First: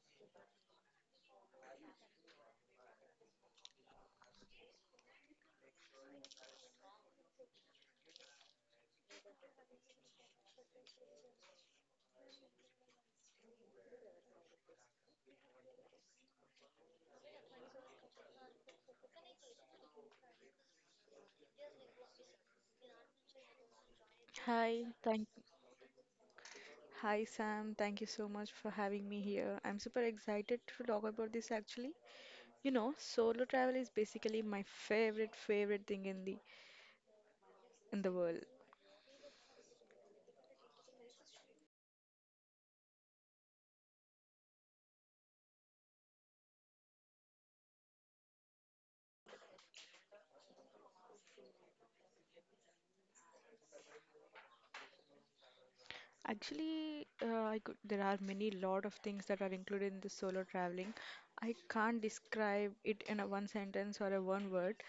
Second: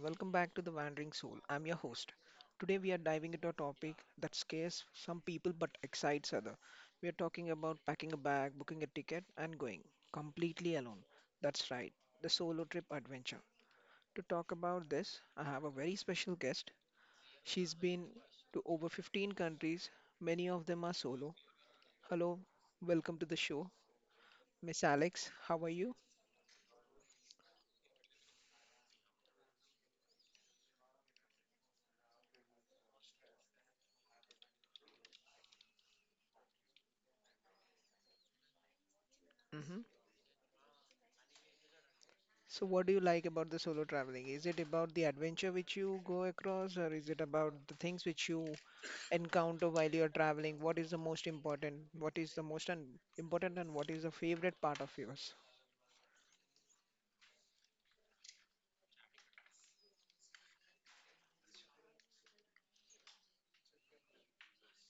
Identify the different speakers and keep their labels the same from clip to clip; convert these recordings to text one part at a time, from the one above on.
Speaker 1: welcome back to The Wandering Soul. I'm your host. Today we are diving into a topic that scares some people but excites others. We are talking about packing a bag, booking a ticket and going completely alone. That's right, the solo trip adventure. To talk about this, I have a very special guest. She's been to over 15 countries, many of them are solo. Hello, welcome to the show. Miss
Speaker 2: Hi, thank
Speaker 1: Alex, how are you?
Speaker 2: Hi Sam, thank you so much for having me here. I'm super excited to talk about this actually. You know, solo travel is basically my favorite thing in the world.
Speaker 1: So, what do you like about the solo traveling? Is it about the adventure which you go across, or is it about the things which you encounter while you're traveling? What is the most important? What is the most un important, and what is the favorite part of yours?
Speaker 2: Actually, there are many lot of things that are included in the solo traveling. I can't describe it in a one sentence or a one word.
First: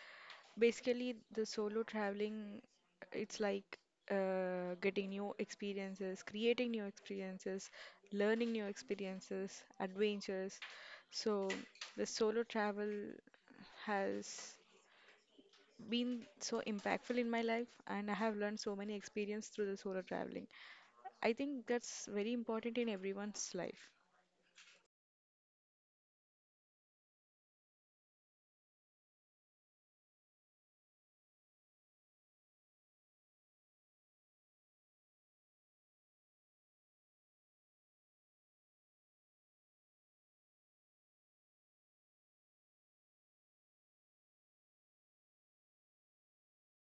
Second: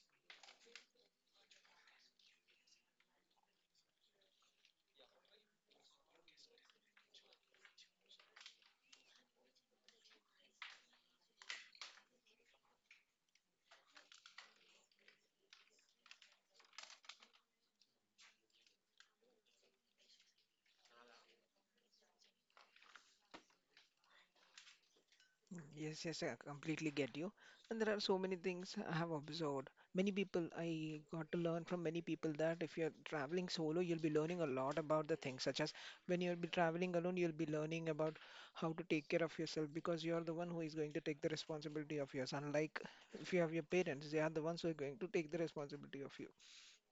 Speaker 2: Basically, the solo traveling, it's like getting new experiences, creating new experiences, learning new experiences, adventures. So the solo travel has been so impactful in my life, and I have learned so many experience through the solo traveling. I think that's very important in everyone's life.
Speaker 1: Yes, yes, I completely get you. And there are so many things I have observed. Many people, I got to learn from many people that if you're traveling solo, you'll be learning a lot about the things, such as when you'll be traveling alone, you'll be learning about how to take care of yourself because you're the one who is going to take the responsibility of yours. Unlike if you have your parents, they are the ones who are going to take the responsibility of you.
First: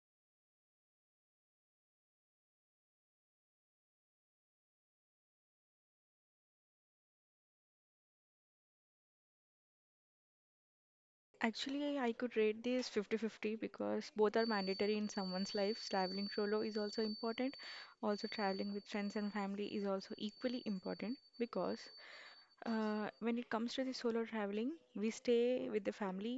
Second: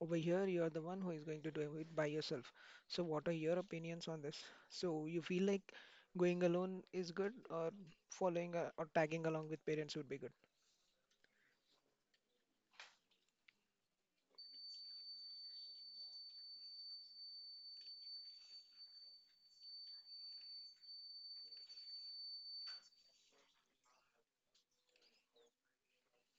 Speaker 1: Over here, you are the one who is going to do it by yourself. So, what are your opinions on this? So, you feel like going alone is good, or following or tagging along with parents would be good?
Speaker 2: Actually, I could rate this 50-50 because both are mandatory in someone's life. Traveling solo is also important. Also, traveling with friends and family is also equally important because when it comes to the solo traveling, we stay with the family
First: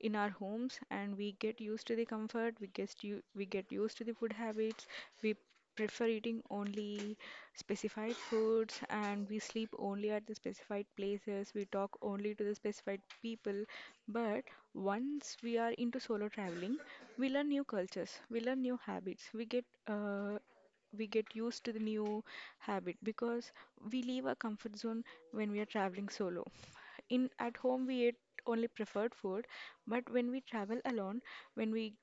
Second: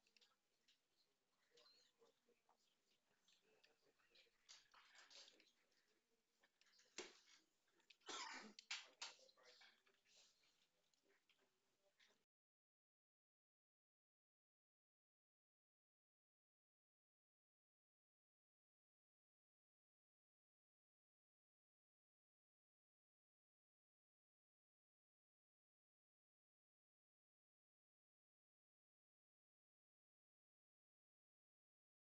Speaker 2: in our homes and we get used to the comfort, we get used to the food habits, we prefer eating only specified foods and we sleep only at the specified places, we talk only to the specified people. But once we are into solo traveling, we learn new cultures, we learn new habits, we get used to the new habit because we leave our comfort zone when we are traveling solo. In at home we ate only preferred food, but when we travel alone, when we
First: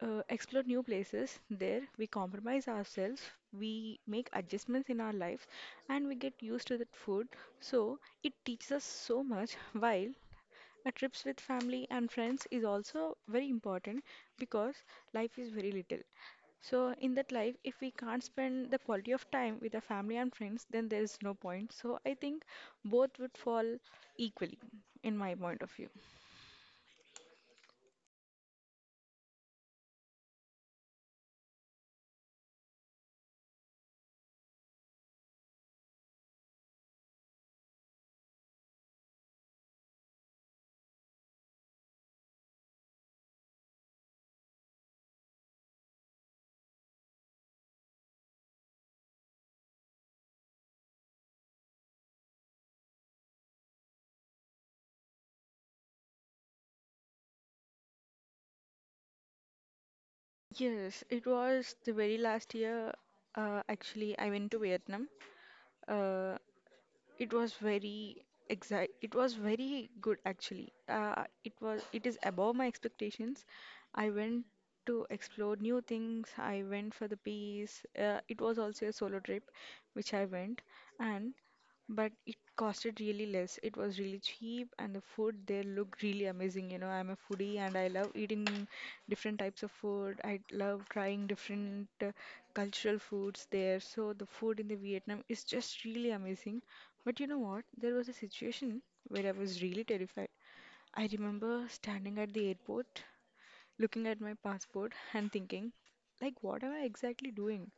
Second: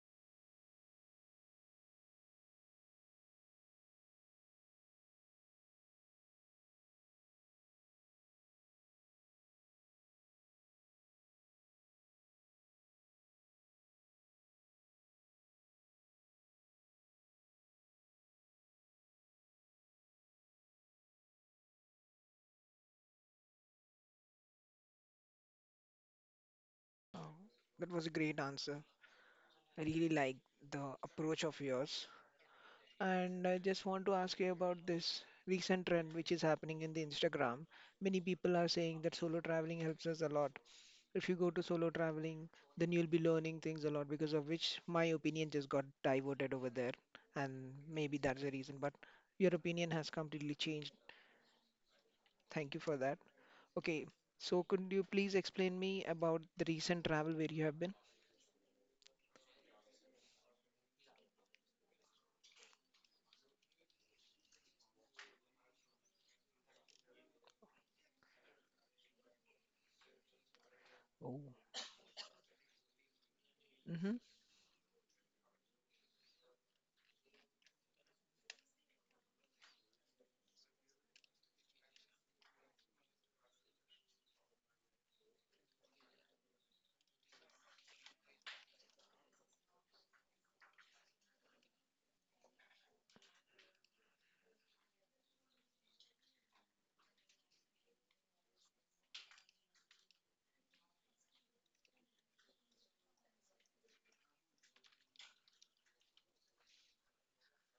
Speaker 2: uh, explore new places, there we compromise ourselves, we make adjustments in our lives, and we get used to that food. So it teaches us so much while a trips with family and friends is also very important because life is very little. So in that life, if we can't spend the quality of time with the family and friends, then there is no point. So I think both would fall equally in my point of view.
Speaker 1: Oh, that was a great answer. I really like the approach of yours. And I just want to ask you about this recent trend which is happening in the Instagram. Many people are saying that solo traveling helps us a lot. If you go to solo traveling, then you'll be learning things a lot because of which my opinion just got diverted over there. And maybe that's the reason. But your opinion has completely changed. Thank you for that. Okay, so could you please explain me about the recent travel where you have been?
Speaker 2: Yes, it was the very last year. I went to Vietnam. Uh, It was very exact. It was very good actually.
Speaker 1: Oh.
Speaker 2: It was. It is above my expectations. I
Speaker 1: Mm-hmm.
Speaker 2: went to explore new things. I went for the peace. It was also a solo trip, which I went, and but it costed really less. It was really cheap, and the food there looked really amazing. You know, I'm a foodie and I love eating different types of food. I love trying different cultural foods there. So the food in the Vietnam is just really amazing. But you know what? There was a situation where I was really terrified. I remember standing at the airport, looking at my passport and thinking, like, what am I exactly doing?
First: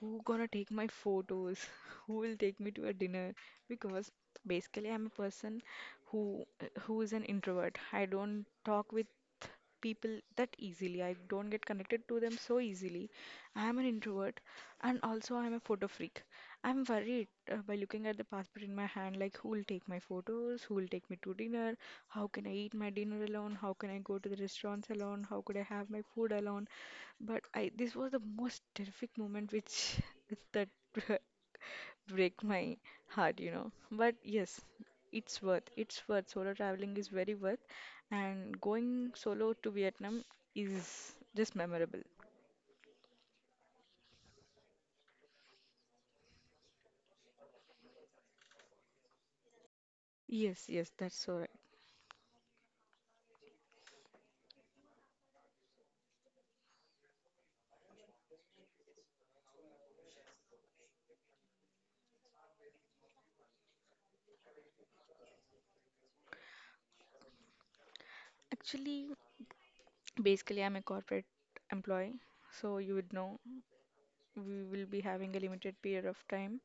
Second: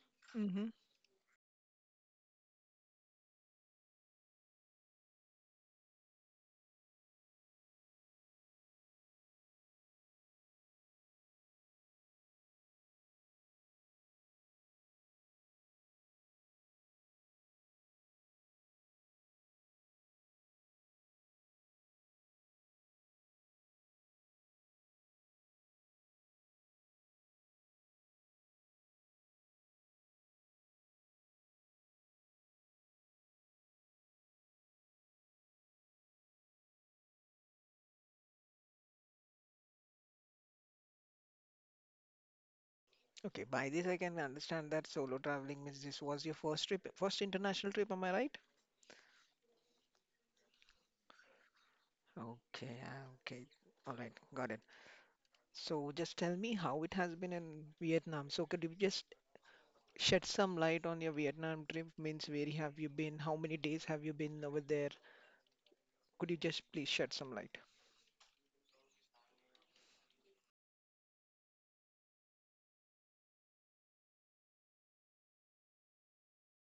Speaker 2: Who gonna
Speaker 1: Mm-hmm.
Speaker 2: take my photos? Who will take me to a dinner? Because basically I'm a person who who is an introvert. I don't talk with people that easily. I don't get connected to them so easily. I am an introvert and also I am a photo freak. I'm worried by looking at the passport in my hand, like who will take my photos, who will take me to dinner, how can I eat my dinner alone, how can I go to the restaurants alone, how could I have my food alone. But I This was the most terrific moment which that break my heart, you know. But yes, it's worth. It's worth. Solo traveling is very worth, and going solo to Vietnam is just memorable.
Speaker 1: Okay, by this I can understand that solo traveling means this was your first trip, first international trip, am I right?
Speaker 2: Yes, yes, that's so right.
Speaker 1: Okay, ah, okay. All right, got it. So just tell me how it has been in Vietnam. So could you just shed some light on your Vietnam trip. Means where have you been? How many days have you been over there? Could you just please shed some light?
Speaker 2: Actually, basically, I'm a corporate employee, so you would know we will be having a limited period of time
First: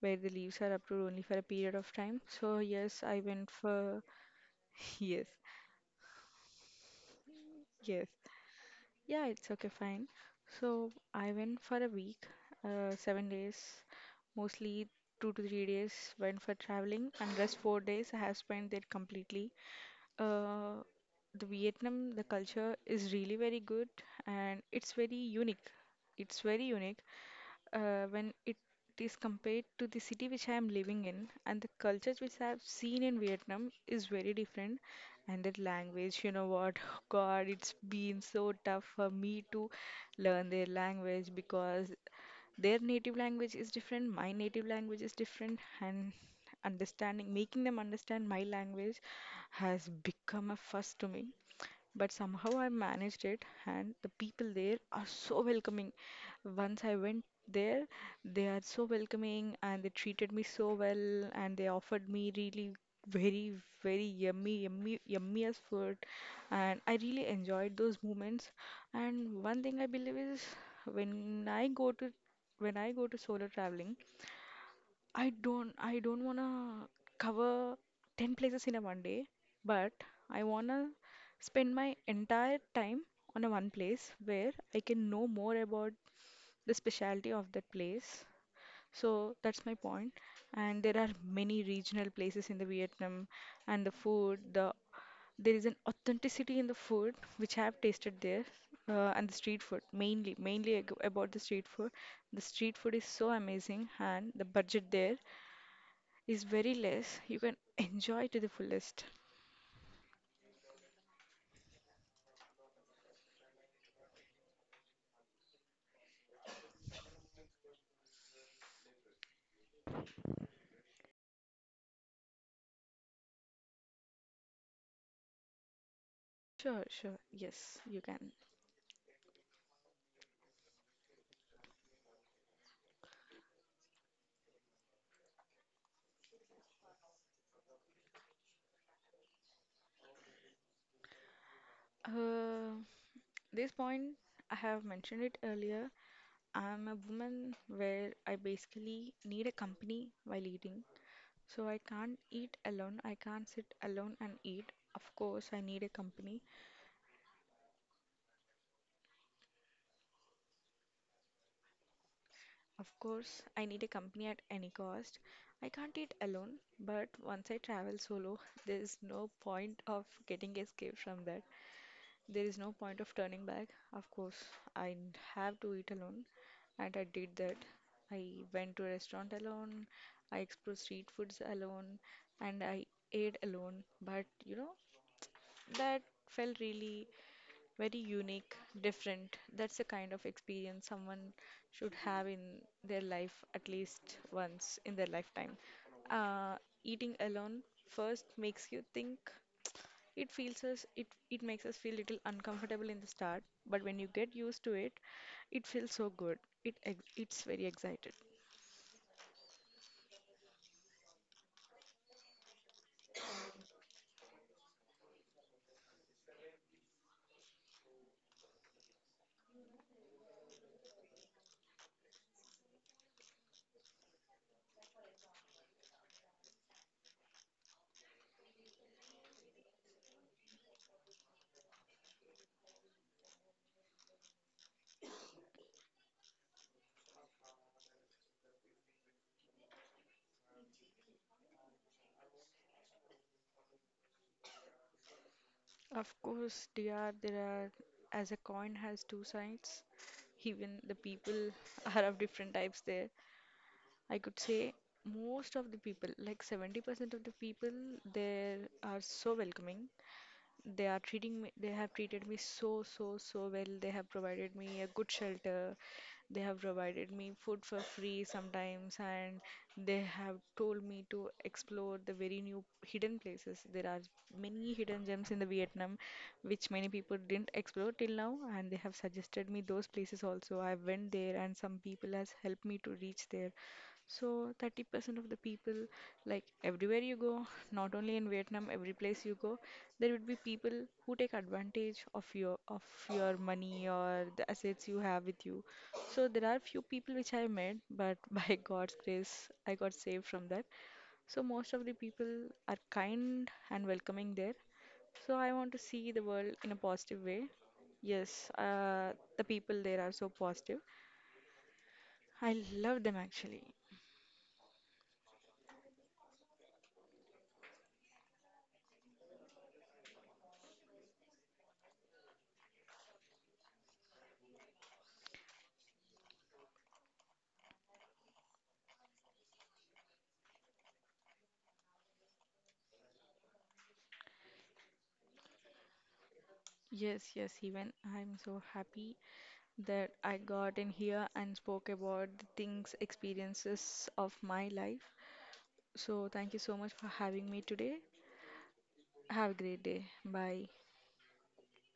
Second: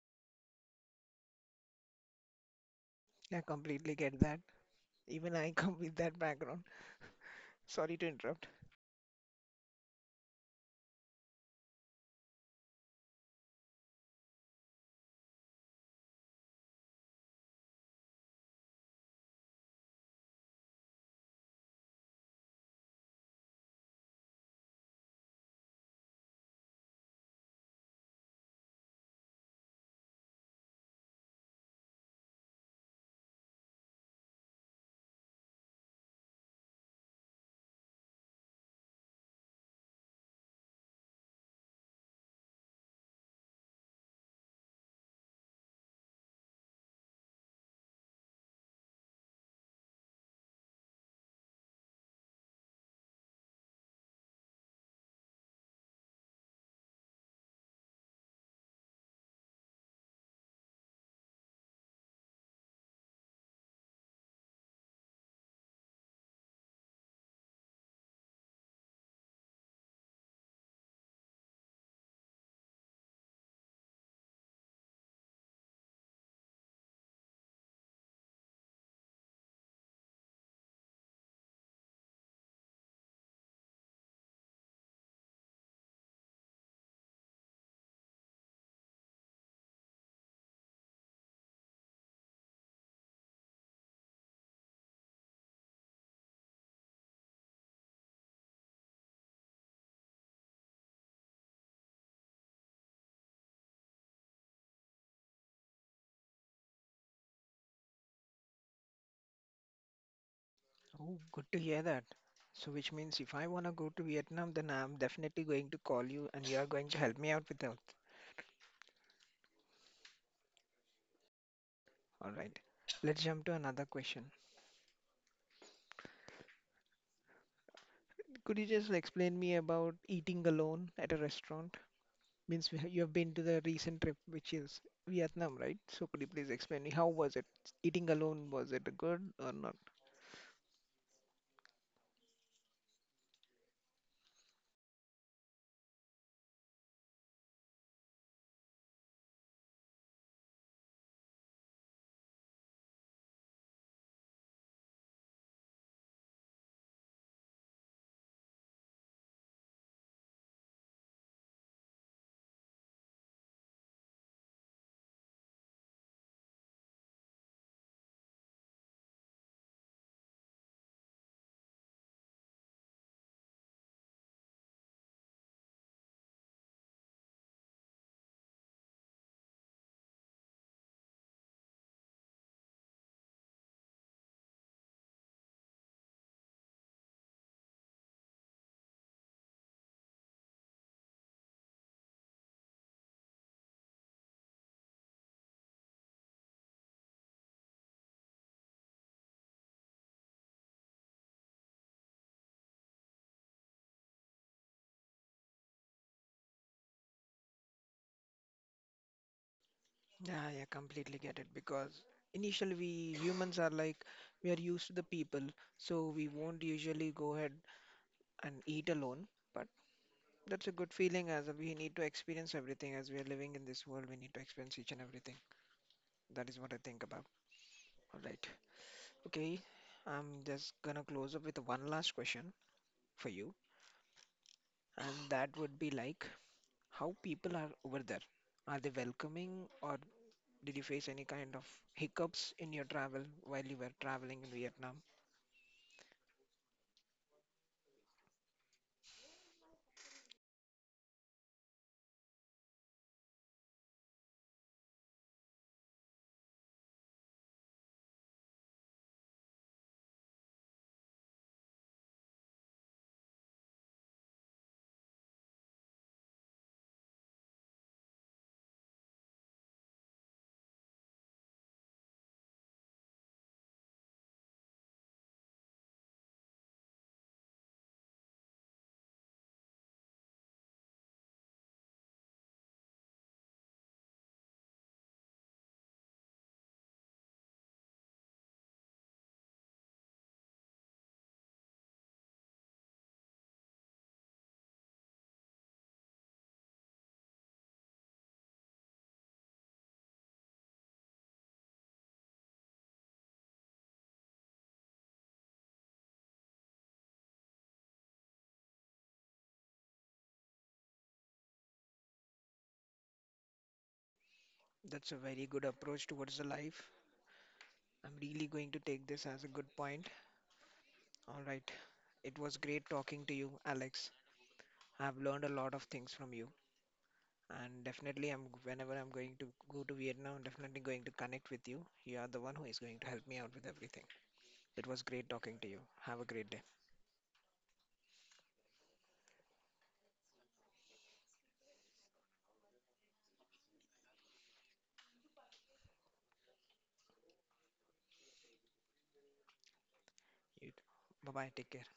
Speaker 2: where the leaves are approved only for a period of time. So yes, I
Speaker 1: I
Speaker 2: went
Speaker 1: completely
Speaker 2: for
Speaker 1: get that.
Speaker 2: yes,
Speaker 1: Even I come with that background. Sorry to
Speaker 2: yes.
Speaker 1: interrupt.
Speaker 2: Yeah, it's okay, fine. So I went for a week, seven days, mostly two to three days went for traveling, and rest four days I have spent there completely. Uh, the Vietnam, the culture is really very good, and it's very unique. It's very unique when it is compared to the city which I am living in, and the cultures which I have seen in Vietnam is very different. And that language, you know what, God, it's been so tough for me to learn their language because their native language is different, my native language is different, and understanding making them understand my language has become a fuss to me, but somehow I managed it, and the people there are so welcoming. Once I went there, they are so welcoming and they treated me so well, and they offered me really very, very yummy, yummy, yummiest food, and I really enjoyed those moments. And one thing I believe is when I go to when I go to solo traveling, I don't wanna cover 10 places in a one day, but I wanna spend my entire time on a one place where I can know more about the specialty of that place. So that's my point. And there are many regional places in the Vietnam, and the food, the there is an authenticity in the food which I have tasted there, and the street food, about the street food. The street food is so amazing and the budget there is very less, you can enjoy to the fullest.
Speaker 1: Oh, good to hear that. So, which means if I want to go to Vietnam, then I'm definitely going to call you and you are going to help me out with that. All right. Let's jump to another question.
Speaker 2: Sure, sure. Yes, you can.
Speaker 1: Could you just explain me about eating alone at a restaurant? Means you have been to the recent trip, which is Vietnam, right? So could you please explain me how was it? Eating alone, was it good or not?
Speaker 2: Uh, this point, I have mentioned it earlier. I'm a woman where I basically need a company while eating. So I can't eat alone. I can't sit alone and eat. Of course, I need a company. Of course, I need a company at any cost. I can't eat alone, but once I travel solo, there's no point of getting escape from that. There is no point of turning back. Of course, have to eat alone, and I did that. I went to a restaurant alone, I explored street foods alone, and I ate alone. But you know, that felt really very unique, different. That's the kind of experience someone should have in their life at least once in their lifetime. Uh, eating alone first makes you think, it feels us, it makes us feel little uncomfortable in the start, but when you get used to it, it feels so good. It's very excited.
Speaker 1: Yeah, yeah, completely get it because initially we humans are like we are used to the people, so we won't usually go ahead and eat alone. But that's a good feeling as we need to experience everything as we are living in this world. We need to experience each and everything. That is what I think about. All right. Okay. I'm just gonna close up with one last question for you, and that would be like, how people are over there? Are they welcoming, or did you face any kind of hiccups in your travel while you were traveling in Vietnam?
Speaker 2: Of course, dear, there are, as a coin has two sides. Even the people are of different types there. I could say most of the people, like 70% of the people, they are so welcoming. They are treating me, they have treated me so, so, so well. They have provided me a good shelter. They have provided me food for free sometimes, and they have told me to explore the very new hidden places. There are many hidden gems in the Vietnam which many people didn't explore till now, and they have suggested me those places also. I went there, and some people has helped me to reach there. So 30% of the people, like everywhere you go, not only in Vietnam, every place you go, there would be people who take advantage of your money or the assets you have with you. So there are few people which I met, but by God's grace, I got saved from that. So most of the people are kind and welcoming there. So I want to see the world in a positive way. Yes, the people there are so positive. I love them actually.
Speaker 1: That's a very good approach towards the life. I'm really going to take this as a good point. All right. It was great talking to you, Alex. I've learned a lot of things from you, and definitely, I'm whenever I'm going to go to Vietnam, I'm definitely going to connect with you. You are the one who is going to help me out with everything. It was great talking to you. Have a great day.
Speaker 2: Yes, yes, even I'm so happy that I got in here and spoke about the things, experiences of my life. So, thank you so much for having me today. Have a great day. Bye.
Speaker 1: You bye bye. Take care.